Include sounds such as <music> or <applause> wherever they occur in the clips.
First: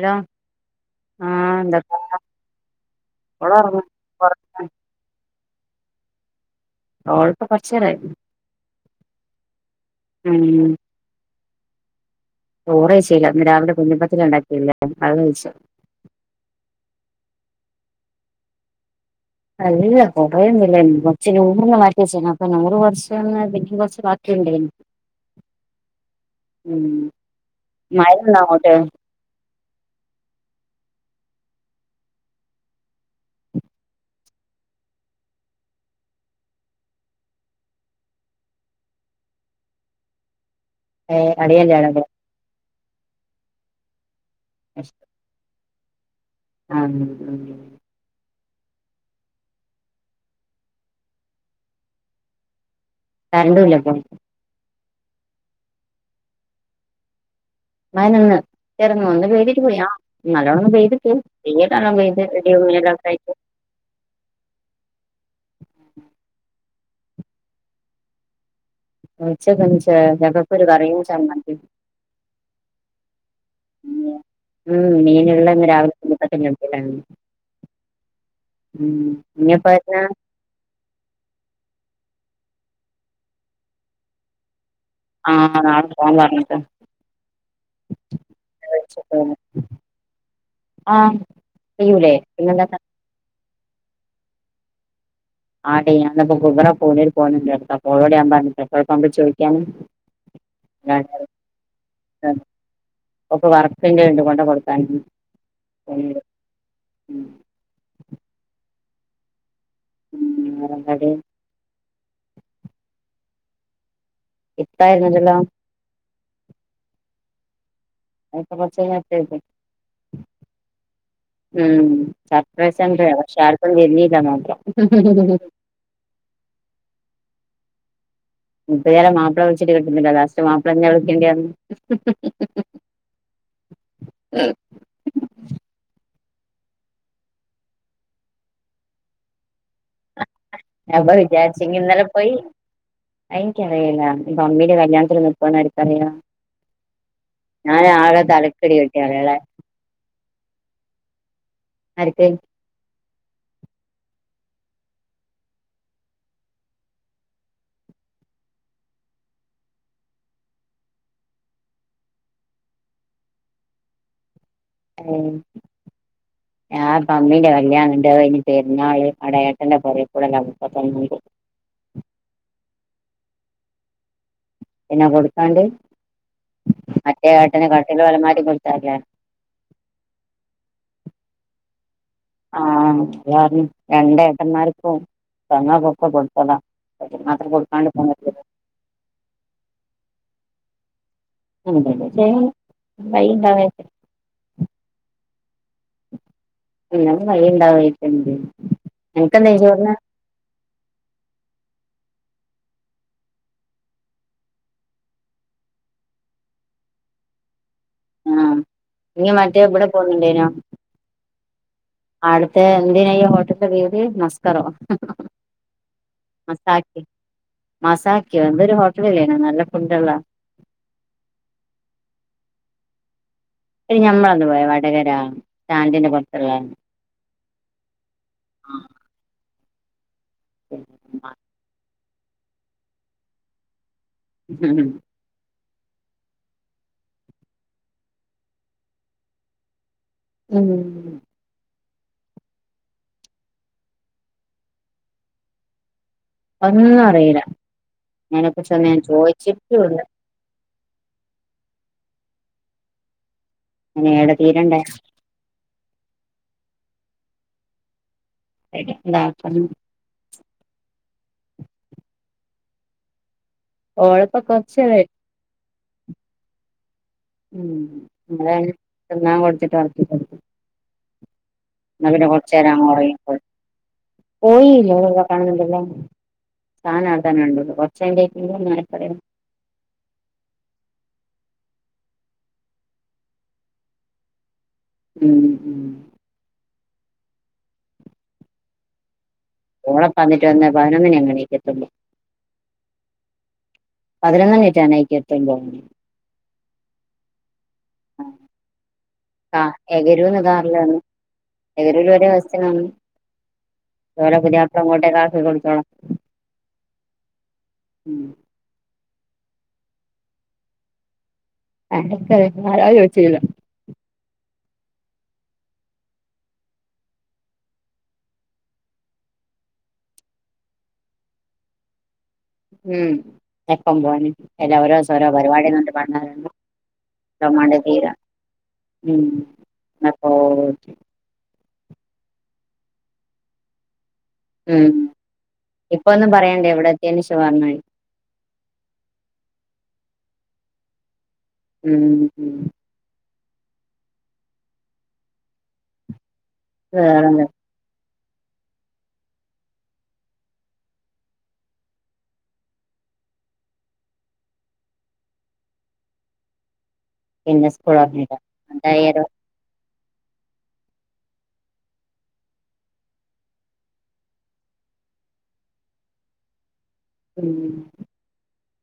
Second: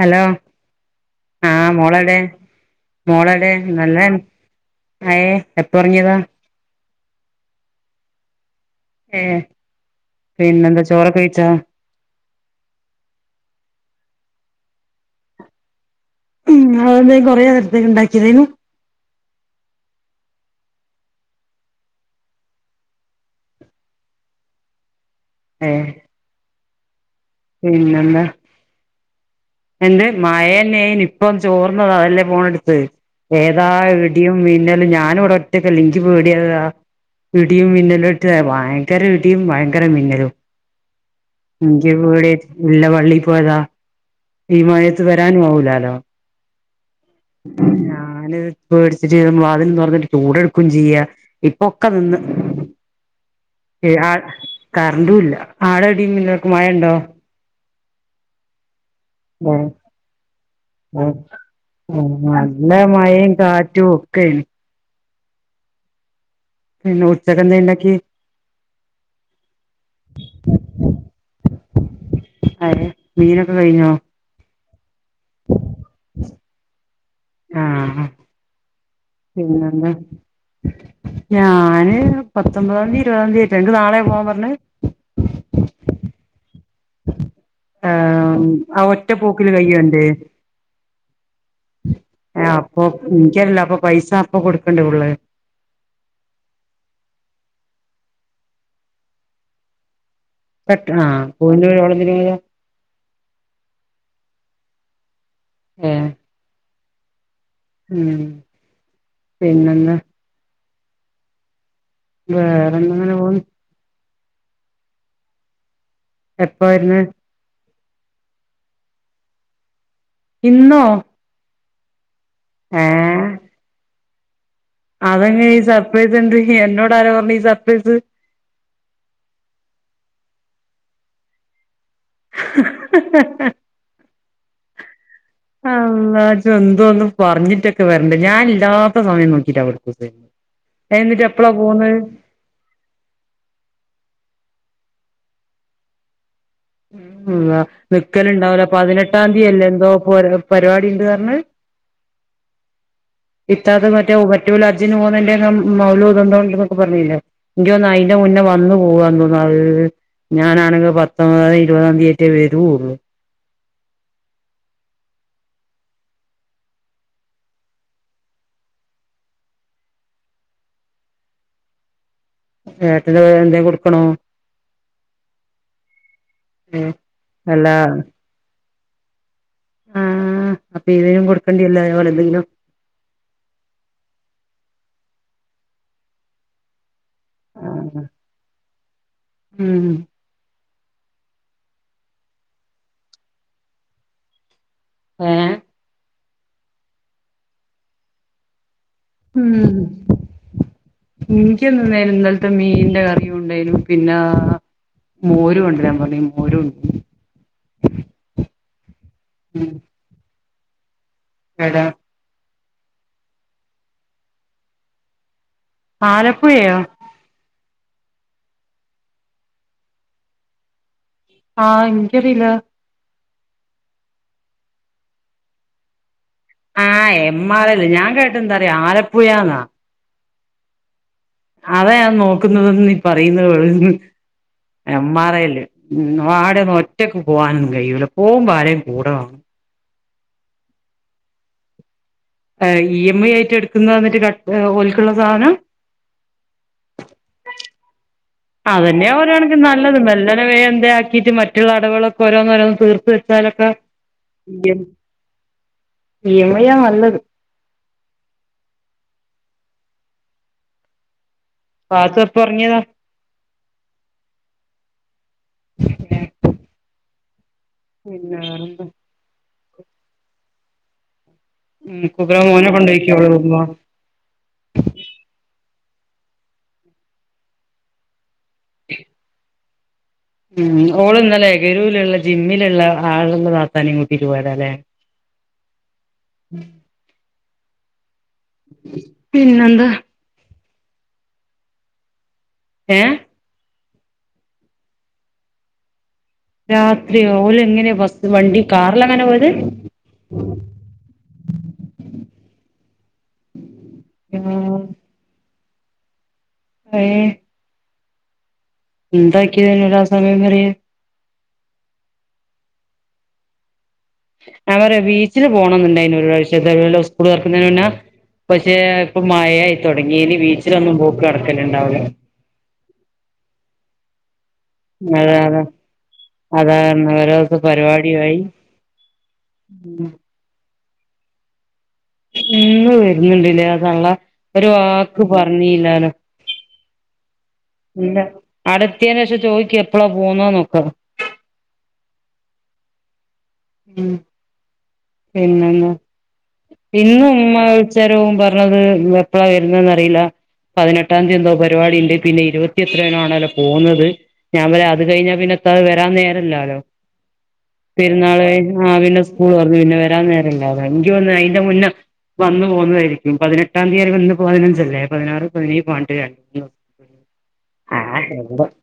Hello ആഹ് മോളടെ മോളടെ ഓളൊറങ്ങ നല്ല ഏയ് എപ്പറങ്ങിയതാ ആഹ് ഇപ്പ കൊരചെരായി ഏഹ് ഉം പിന്നെന്താ ചോറ് കഴിച്ചാ ചോറായ്ച്ചീല ഇന്ന് രാവിലെ കുഞ്ഞി പതിരിണ്ടാക്കില്ലേ അത് കഴിച്ചു ഉം അതന്ത കൊറെനേരത്തെന് ഇണ്ടാക്കിയതേനു അല്ല കൊറയൊന്നുല്ല കൊറച്ച് നൂറിനു മാറ്റിചെന് അപ്പൊ നൂറ് <unintelligible> പിന്നും കൊറച്ച് ബാക്കിയണ്ട ഏഹ് ഉം പിന്നെന്താ മഴണ്ടോ അങ്ങോട്ട് എന്ത് മയേനെനി ഇപ്പൊ ചോർന്നത അതല്ലേ ഫോണ് എടുത്ത് ഏതാ ഇടിയും മിന്നലും ഞാന് ഇവിടെ ഒറ്റക്കല്ലേ ഇൻക്ക് പേടിയക ഇടിയും മിന്നലുംട്ട് ഭയങ്കര ഇടിയും ഭയങ്കര മിന്നലും ഏഹ് അടിയല്ലാണ് ഇവിടെ ഇല്ല പള്ളി പോയതാ ഈ മഴത്ത് വരാനും ആവൂലാലോ ആഹ് ഞാന് പേട്ച്ചിട്ട് വാതില് തുറന്നിട്ട് ചൂടെടുക്കും ചെയ്യ ഇപ്പൊക്കെ നിന്ന് കറണ്ടുല്ല ഇപ്പൊ അഹ് കറണ്ടും ഇല്ല ആട അടിയ പിന്നക്ക് മഴുണ്ടോ മയനിന്ന് ചേറന്ന ഒന്ന് പെതിട്ട് ഉം പോയാ നല്ലോണംന്ന് ഉം പെതിട്ടല്ലോയിട്ട് റ്റ്ഓക്കെണ് പിന്നെ ഉച്ചകന്ന ഉണ്ടാക്കി ഉച്ചക്ക് ഒരു കറിയും ചമ്മന്തിയും <unintelligible> മീനൊക്കെ കഴിഞ്ഞോ ഉം മീന് രാവിലെ ഇനിപ്പോ <unintelligible> ആഹ് ഉം ഇനിയെപ്പൊ പിന്നെന്താ വരാ ഞാന് പത്തൊമ്പതാംതീ ഇരുപതാം തീയതിയിട്ട എനിക്ക് നാളെ പോവാൻ പറഞ്ഞഞ് ആഹ് നാട്ടു പോക പറഞ്ഞിട്ട ആം ആഹ് ഒറ്റ പോക്കില് കയ്യോന്റ് ആ കയ്യൂലേ പിന്നെന്താട്ട ഇനിക്കറില്ല അപ്പൊ പൈസ അപ്പൊ കൊടുക്കണ്ടേ ഫുള്ള് ആടീം ഞാന്പ്പോ <inaudible> ഗവന പോണ പോണ്ട്ോട്യാൻ പറഞ്ഞു പെട്രോൾ പമ്പിൽ ചോയിക്കാന് പെട്രണാ പൂവിന്റെമരൊൾന്തിനാ പോയിനെ ഓക്ക് വർക്കിൻ്റെണ്ട് കൊണ്ടെ കൊടുക്കാന് <unintelligible> മ് പിന്നന്നാ മ് വേറെന്താടി വേറെന്താങ്ങനെ പോണ് ഇപ്പായിരുന്നല്ലല്ലോ എപ്പ വെരുന്ന് അയിപ്പ കൊറച്ചയിഞ്ഞാ <unintelligible> ഇന്നോ മ് ഏ ചർപ്രൈസണ്ടെ പക്ഷേആർക്കും തിരിഞ്ഞീല്ല മാത്രം അവന് ഈ സർപ്രൈസ് ണ്ട് എന്നോട് ആരാ പറഞ്ഞെ ഈ സർപ്രൈസ് മുപത്തിയരിയാളമാപ്പള വിളിച്ചിട്ട് കിട്ടുന്നില്ലാലൊ ലാസ്റ്റ് മാപ്പിളെന്നാ വിളിക്കേണ്ടിവന്ന് <unintelligible> <unintelligible> ഹ <unintelligible> അള്ളാ ജന്തൊ ഒന്നും പറഞ്ഞിട്ടൊക്കെ വെരണ്ടയ ഞാന് ല്ലാത്ത സമയം നോക്കിട്ടാവ്ടെ അപ്പൊ എന്നിട്ട് എപ്പളാ പോന്നത് ആയ്ന്ക്കറിയില്ല പമ്മിൻ്റെ കല്യാണത്തിന് മുപ്പതെണ്ണം എടുതാറിയോ മ് ന്ന നിക്കലുണ്ടാവുല തലക്കടി പതിനെട്ടാം കിട്ടിയാളെ തീയല്ലേ എന്തോ പൊര പരിപാടിണ്ടാറ്നെ ഇപ്പേയ്ന് ഇത്താത്ത മറ്റേ മറ്റോല് അജ്ജിന് പോന്നേന്റകം മൗലൂദ് എന്തോണ്ട്ന്നൊക്കെ പറഞ്ഞില്ലേ ഇൻക്യൊന്ന് അയിന്റെ മുന്നേ വന്നു പോവാന്ന് തോന്ന അവ് ഞാനാണെങ്കി പത്ത് ആ ഇപതാംതിയറ്റെവെരൊള്ളൂ ഏ <unintelligible> ഞാ പറഞ്ഞില്ലേ കല്യാണിണ്ട് അതയിഞി പെര്ന്നാൾ അവ്ടെ ഏട്ടൻറെ പൊരേകോടെ <unintelligible> ഏട്ടന്റെ പെരഎന്തെ കൊടുക്ക്ണൂ പിന്നെ കൊടുക്കാണ്ട് ഏ മറ്റേ ഏട്ടന് അല്ല കട്ടിലും അലമാരിം കൊടുത്തല്ലേ ആഹ് അപ്പൊ ഇതിനും കൊടുക്കണ്ടിരൂലേ അയേപോലെ എന്തെങ്കിലും ആന്ന് ളാർനിം രണ്ടേട്ടന്മാർക്കും പെങ്ങൾക്കൊക്കെ കൊടുത്തതാ അയ്റ്റക്ക് മാത്രം കൊടുക്കാണ്ടിക്കാൻ പറ്റില്ലല്ലോ മ് എന്തെങ്കിലും ചെയ്യാൻ വയിണ്ടാവേക്കും ഏ പിന്നെംവഴിണ്ടാവേ <unintelligible> യിട്ടണ്ട് മ് ഇനിക്ക്‌ന്ന് വേലും ഇന്നല്ത്തെ മീൻന്റെകറിയുംണ്ടായ്നു പിന്നാ മോര് കൊണ്ടാരാൻ പറഞ്ഞിന്നു മോരും ആ നീ മറ്റേബ്ടെ പോന്ന്ണ്ടേനോ എടേ ആട്ത്തെ എന്തിനയ്യൊ ഹോട്ട്ത്തെ വീദ് മസ്‌കറോ ആലപ്പുഴയോ മസാക്കി മസാക്ക്യോ എന്തോരു ഹോട്ടലില്ലേനോ നല്ല ഫുഡ്ള്ള ആ നിക്കറീയില എടി ഞമ്മളന്ന് പോയ വടകര സ്റ്റാന്റിന്റെ പൊറ്ത്തുള്ളേ ആ എം ആറല് ഞാൻ കേട്ടന്താ റിയോ ആലപ്പുഴന്നാ എൻ മാ അതാ ഞാ നോക്കുന്നതെന്ന് നീ പറയുന്നത് വേറൊന്ന് എം ആറയി ല്ല് ഉം ആടെ ഒന്നും ഒറ്റക്ക് പോവാനൊന്നും കഴിയൂല പോകുമ്പോ ആരേലും കൂടെവാണം ഉം ഏഹ് ഇ എം ഐ ആയിട്ട് എടുക്കുന്ന എന്നിട്ട് ഓല്ക്കുള്ള സാനം ഒന്നും അറിയില്ല അതിനെ കുറിച്ചൊന്നും ഞാൻ അതന്നെ ഓരാണക്കിന് നല്ലത് ചോദിച്ചിട്ടുല്ല മെല്ലന വേ എന്തെ ആക്കീട്ട് മറ്റുള്ളടവുകളൊക്കെ ഓരോന്നോരോന്ന് തീർത്ത് വെച്ചാലൊക്കെ അയിന് ഏടെ തീരണ്ടേ ഇ എം ഐ നല്ലത് അയിന് ന്താക്ക്ന്ന് പാത്തു എപ്പൊ ഒറങ്ങിതാ ഓളിപ്പോ കൊറച്ചേരായി ഉം പിന്നെ ഇവിടാണേ വേറെന്താ തിന്നാ കൊടുത്തിട്ട് ഒറക്കി കോട ഉം ന്നാ പിന്നെ കുബറ കൊറച്ചേരം മോനെ കൊണ്ടോയിക്കോളൂ അങ്ങൊറങ്ങിക്കോളും ഉമ്മ. പോയില്ല കാണണ്ടല്ലോ സാനം <unintelligible> <unintelligible> ഉം ഓളന്നല്ലേ ഗരൂലിലുള്ള ജിമ്മിലുള്ള ആള് വാപ്പാനേം കൂട്ടിട്ട് പോയല്ലേ ഉം ഉം പിന്നെന്താ <unintelligible> പതിനൊന്നിനേ എണീക്കതൊള്ള് ഏഹ് പതിനൊന്നെണിറ്റ <unintelligible> രാത്രിയോ ഓല് എങ്ങനെയാ ബസ്സ് വണ്ടി കാറിലാ അങ്ങനെ പോയത് എവരേലും ഒരാഴ്ച്ച കാണും ഓല് പുതിയാപ്ല ഇങ്ങോട്ടേക്കാക്കി കൊടുക്കണം ഇപ്പഴേ മ് എന്താക്കിയത് ഒരു ആ സമയം വരെയും ആർക്കറിയാ ആരാ ചോദിച്ചില്ലല്ലോ ഞാ പറയാ ബീച്ചില് പോണം എന്നുണ്ടായിന് <unintelligible> സ്കൂൾ തുറക്കുന്നതിന് മുന്നെ പക്ഷേ ഇപ്പൊ മഴായി തുടങ്ങി ഇനി ബീച്ചിലൊന്നും പോക്ക് നടക്കല്ണ്ടാവൂല ഉം എപ്പം പോവാന് എല്ല ഓരോസോം ഓരോ അതാണ് പരിപാടിന്നർട്ട് <unintelligible> അതാണ് ഓരോത്ത പോകേണ്ടി തീര പരിപാടിയായി മ് അപ്പൊ ഇന്ന് വെര്ന്ന്ണ്ട്ല്ലേ ആ തള്ള ഒര് വാക്ക് പറഞ്ഞില്ലാലൊ ന്നും പറയേണ്ടേവിടെ <unintelligible> ഇല്ല അടെ എത്യേനേഷം ചോയ്ക് എപ്പളാ പോവ്ന്നേന്നൊക്കെ മ് മ് മ് പിന്നെന്നാ പിന്നെ വേറെന്താ ഉമ്മ തരോം പറ്ഞ്ഞത് എപ്പളാ വെരുന്നേന്നറീല്ല പതിനെട്ടാംതീ എന്തോ പര്പാടിണ്ട് പിന്നെ ഇരുപത്തി എത്രേയോ <unintelligible> പോന്നത് ഞാ പിന്നെ അത് കയ്ഞ്ഞാ പിന്നെത്താൻ വെരാം നേരല്ലാലോ പിന്നെ സ്കൂൾ തുറന്നില്ലേ പെരുന്നാളയിഞ്ഞ പിന്നെ എന്തായാലും സ്കൂളൊറ് പിന്നെ വെരാം നേരല്ലാലൊ <unintelligible> അയിന്റെ മുന്നെ വന്നു പോക്ന്നതായിരിക്കും പതിനെട്ടാം തീയതി വന്ന് പതിനഞ്ചല്ലേ പതിനാറ് പതിനേയ് പതിനെട്ട്ലെ ഇയോ... ഉം ആഹ് <unintelligible>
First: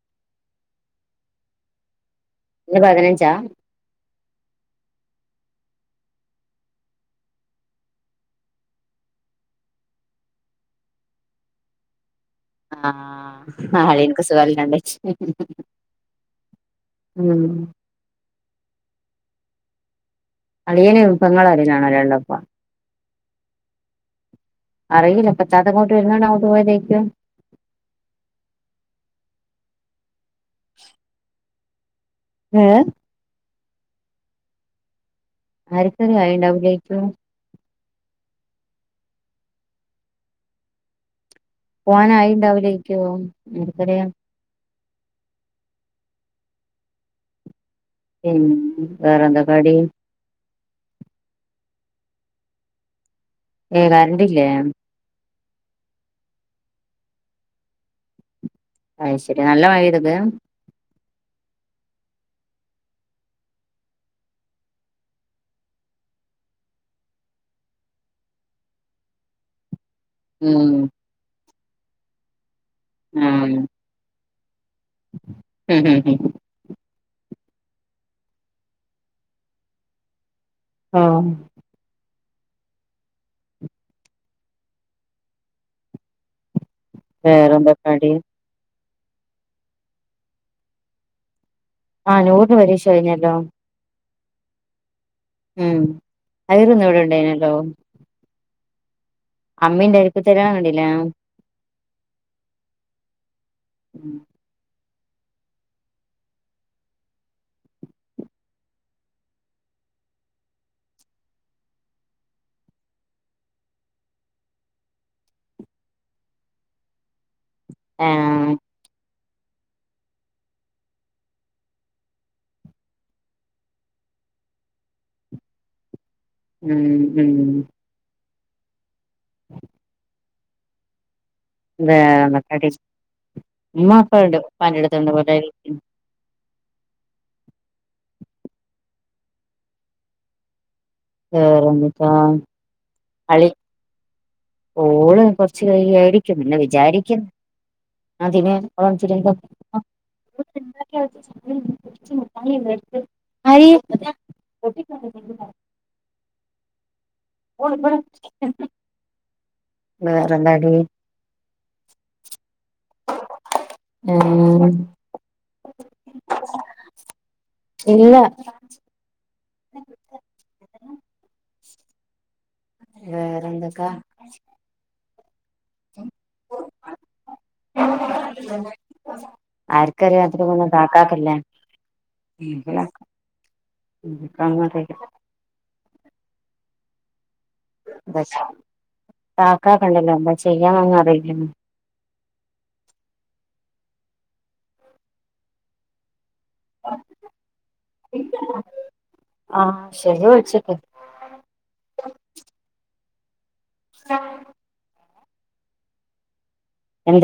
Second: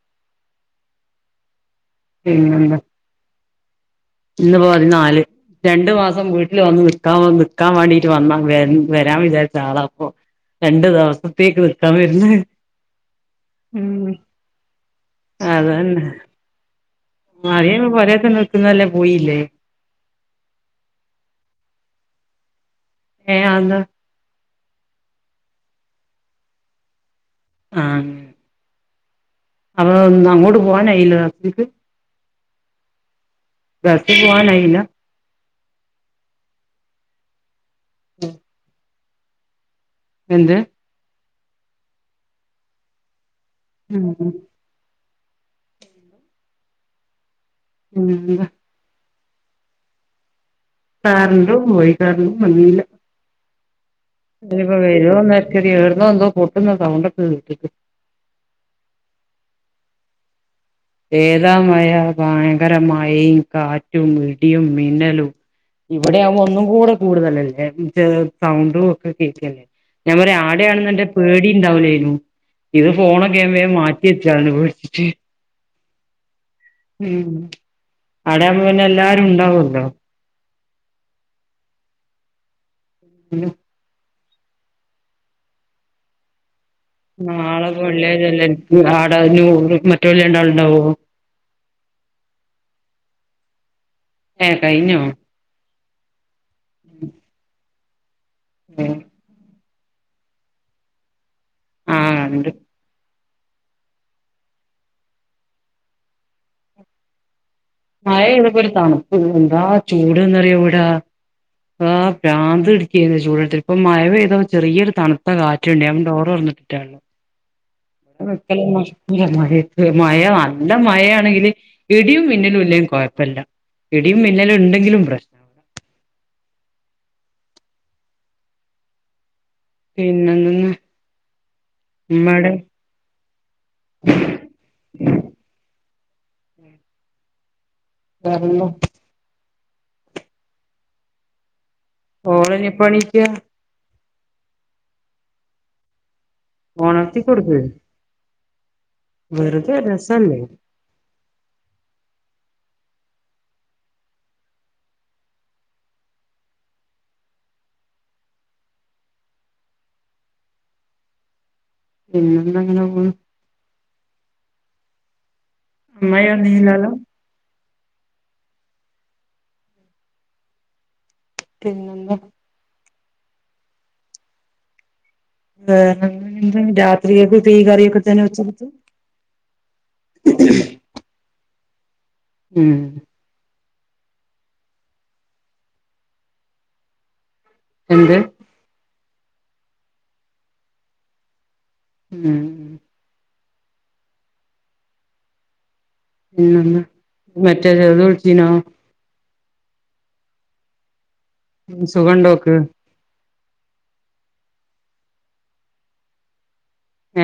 പിന്നെന്താ ഇന്ന് പതിനഞ്ചാ ഇന്ന് പതിനാല് രണ്ട് മാസം വീട്ട്ല് വന്ന് നിക്കാം വന്ന് നിക്കാൻ വാണ്ടിട്ട് വന്നാ വെര് വെരാം വിചാരിച്ച ആളാപ്പൊ രണ്ട് ദിവസത്തേക്ക് നിക്കാൻ വര്ന്ന് ആ <unintelligible> ഇൻക് സുഖലൈണ്ട <unintelligible> അതെന്നെ. ഉം മഴേം പോരെത്തെ നിർക്ന്നെലെ പോയില്ലേ..? അളിയനെ പെങ്ങളരലാണോല്ലള്ളപ്പ. ഏ അയെന്താ?.. അറിയില്ല പച്ചാതങ്ങോട്ട് വര്ന്നത് <unintelligible> തേക്കും ആഹ്. അവോം അങ്ങോട്ട് പോവാനയില <unintelligible> ഏഹ്. ഗൾഫ് പുവാനായില്ല,? ആരൊക്കയണ്ടാവുലര്ക്കു. <inaudible> എന്ത്? പോവാനായിണ്ടാവില്ലേയ്ക്യോം. ആർക്കറിയാം. ഉം ഇ പിന്നെന്താ മ്.. വേറെന്താക്കാടി? കറ്ണ്ടും പോയി കറ്ണ്ടും വന്നീല്ല. ഏ. കര്ൺ ട്പ വെരൊ നേര്ക്കര്യാ എവ്ട്ന്നോ ന്തോ പൊട്ടുന്ന സൗണ്ടൊക്കെകേട്ട്ക്ക്. ഐശെരി നല്ല മഎയ്തന്ന്? ഏതാ മയാ ഭയങ്കെരമായേം കാറ്റും ഇടിയും മിന്നലു ഇവിടെയാകുമ്പോ ഒന്നും കൂടെ കൂട്തലല്ലേ മ് ചെ സൗണ്ടുക്കെ കേക്കല്ലേ? ഞാപറൈ ഉം ആടയാണെന്ന്ണ്ടെ പേടിണ്ടാവുലെര്ന്നു. ഇത്ഫോണൊക്കെ ഞ്ഞം വേം മാറ്റ് കി ച്ചാ ന്ന് പേട്ച്ച്റ്റ്. ഹ്.. ഹ്.. ഹം മ്. അവടെയാമ്പോപിന്നെ ല്ലാരുംണ്ടാവോല്ലോ? ആഹ്. <unintelligible> നാളെപ്പ വേറെന്തൊക്കാടി വെള്ള്യയ്ച്ചല്ലെ ഇൻ ആടെ നൂർ മറ്റൊല് രണ്ടള്ണ്ടാവോ? ആ നൂറ്ന് പരീക്ഷ കയിഞ്ഞല്ലോ. ഏ കയിഞ്ഞോ. മ് അവരിന്ന് ഇവിടെ ഉണ്ടായിനല്ലോ. എ അമ്മീന്റെ അരിപ്പ്‌ തരാ കണ്ടില്ലേ. ആ ഇണ്ട്. മയ പെയ്തിട്ടും ഒരു തണുപ്പില്ല എന്താ ചൂട്ന്നറിയോ ഇവിടാ. ആ. ബ്രാന്ത് പിടിക്കേനു ചൂടുടുത്ത് ഇപ്പ മഴ പെയ്തപ്പോ ചെറിയൊരു തണുത്ത കാറ്റുണ്ട് ഞാൻ ഡോറ് തുറന്നിട്ടിറ്റാ ഉള്ളേ. <unintelligible> മഴ മഴത് നല്ല മഴയാണെങ്കില് ഇടിയും പിന്നലും ഇല്ലങ്കിലും കുഴപ്പല്ല ഇടിയും മിന്നലും ഉണ്ടെങ്കിലും പ്രശ്. മ് മ് മ്മ് പിന്നെന്ത്ന്ന് വേറെന്താടി ഉമ്മ അപ്പറ്ണ്ട് ഉപ്പാന്റെടുത്ത്ണ്ട് കൊനാ യിലിക്കുന്നു വേറെന്ന വേറെന്തൂട്ടാ ഓളെനിപ്പോ എണീക്കാ ഓള് കൊറച്ച് കൈയ്യേരിക്കും പിന്ന ഒണർത്തി വിചാരിക്കും കൊടുക്ക് അതിന് അപ്പോ പിന്നെന്താ വെറുതെ രസല്ലേ മുട്ടായി അ <unintelligible> വേറെ എന്താടീ? പിന്നെന്താ അങ്ങനെ പോണൂ. ഉം അമ്മായി വന്നീലല്ലോ. ഇല്ല. പിന്നെ? വേറെന്തക്കാ? വെറെന്ത്ന്ന് രാത്രിയേക്ക് തീ കറിയൊക്കെ തന്നെ വെച്ചടുത്തു. ആർക്കറിയാ രാത്രി പോന്ന ക്കാക്കല്ലേ. ഉം എന്ത് ആ ക്കാക്കക്കൊണ്ടല്ലോ എന്താ ചെയ്യാന്നോന്നും അറിയില്ലല്ലോ. മ്മ്ഹ് പിന്നെന്താ? മറ്റേ ചെറുത് വിളിച്ചീനോ? ആഹ് ശരി വ്ള്ച്ച്ക്ക്. ഉം സുഖണ്ടോക്ക്? <inaudible>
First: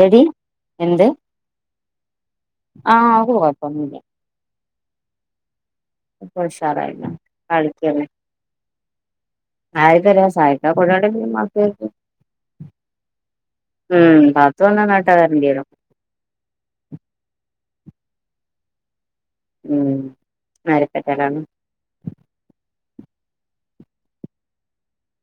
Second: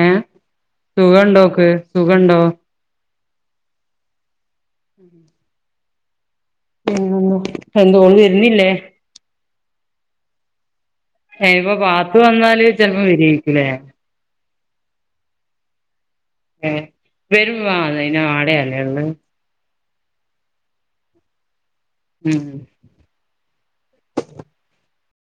ഏഹ് എന്ത് സുഖണ്ടോക്ക് സുഖണ്ടോ? ആഹ് ഓക് കൊയപോന്നുല്ല. ഇപ്പൊ ഉഷാറായില്ലേ മ്മ്ഹ് എന്ത ഓള് വര്നില്ലേ? ആയിത്തരാ ഇപ്പൊ <unintelligible> <unintelligible> പാത്തു വന്നാല് ചെലപ്പോ വരേക്കുലേ ഉം പ്പ വന്നാ നാട്ടാ വേര്ണ്ടിരും. ഏഹ് വെരും വ അയിന് ആടയല്ലേ ള്ളേ. ഉം നരപ്പറ്റടാണ് മ്മ്ഹ്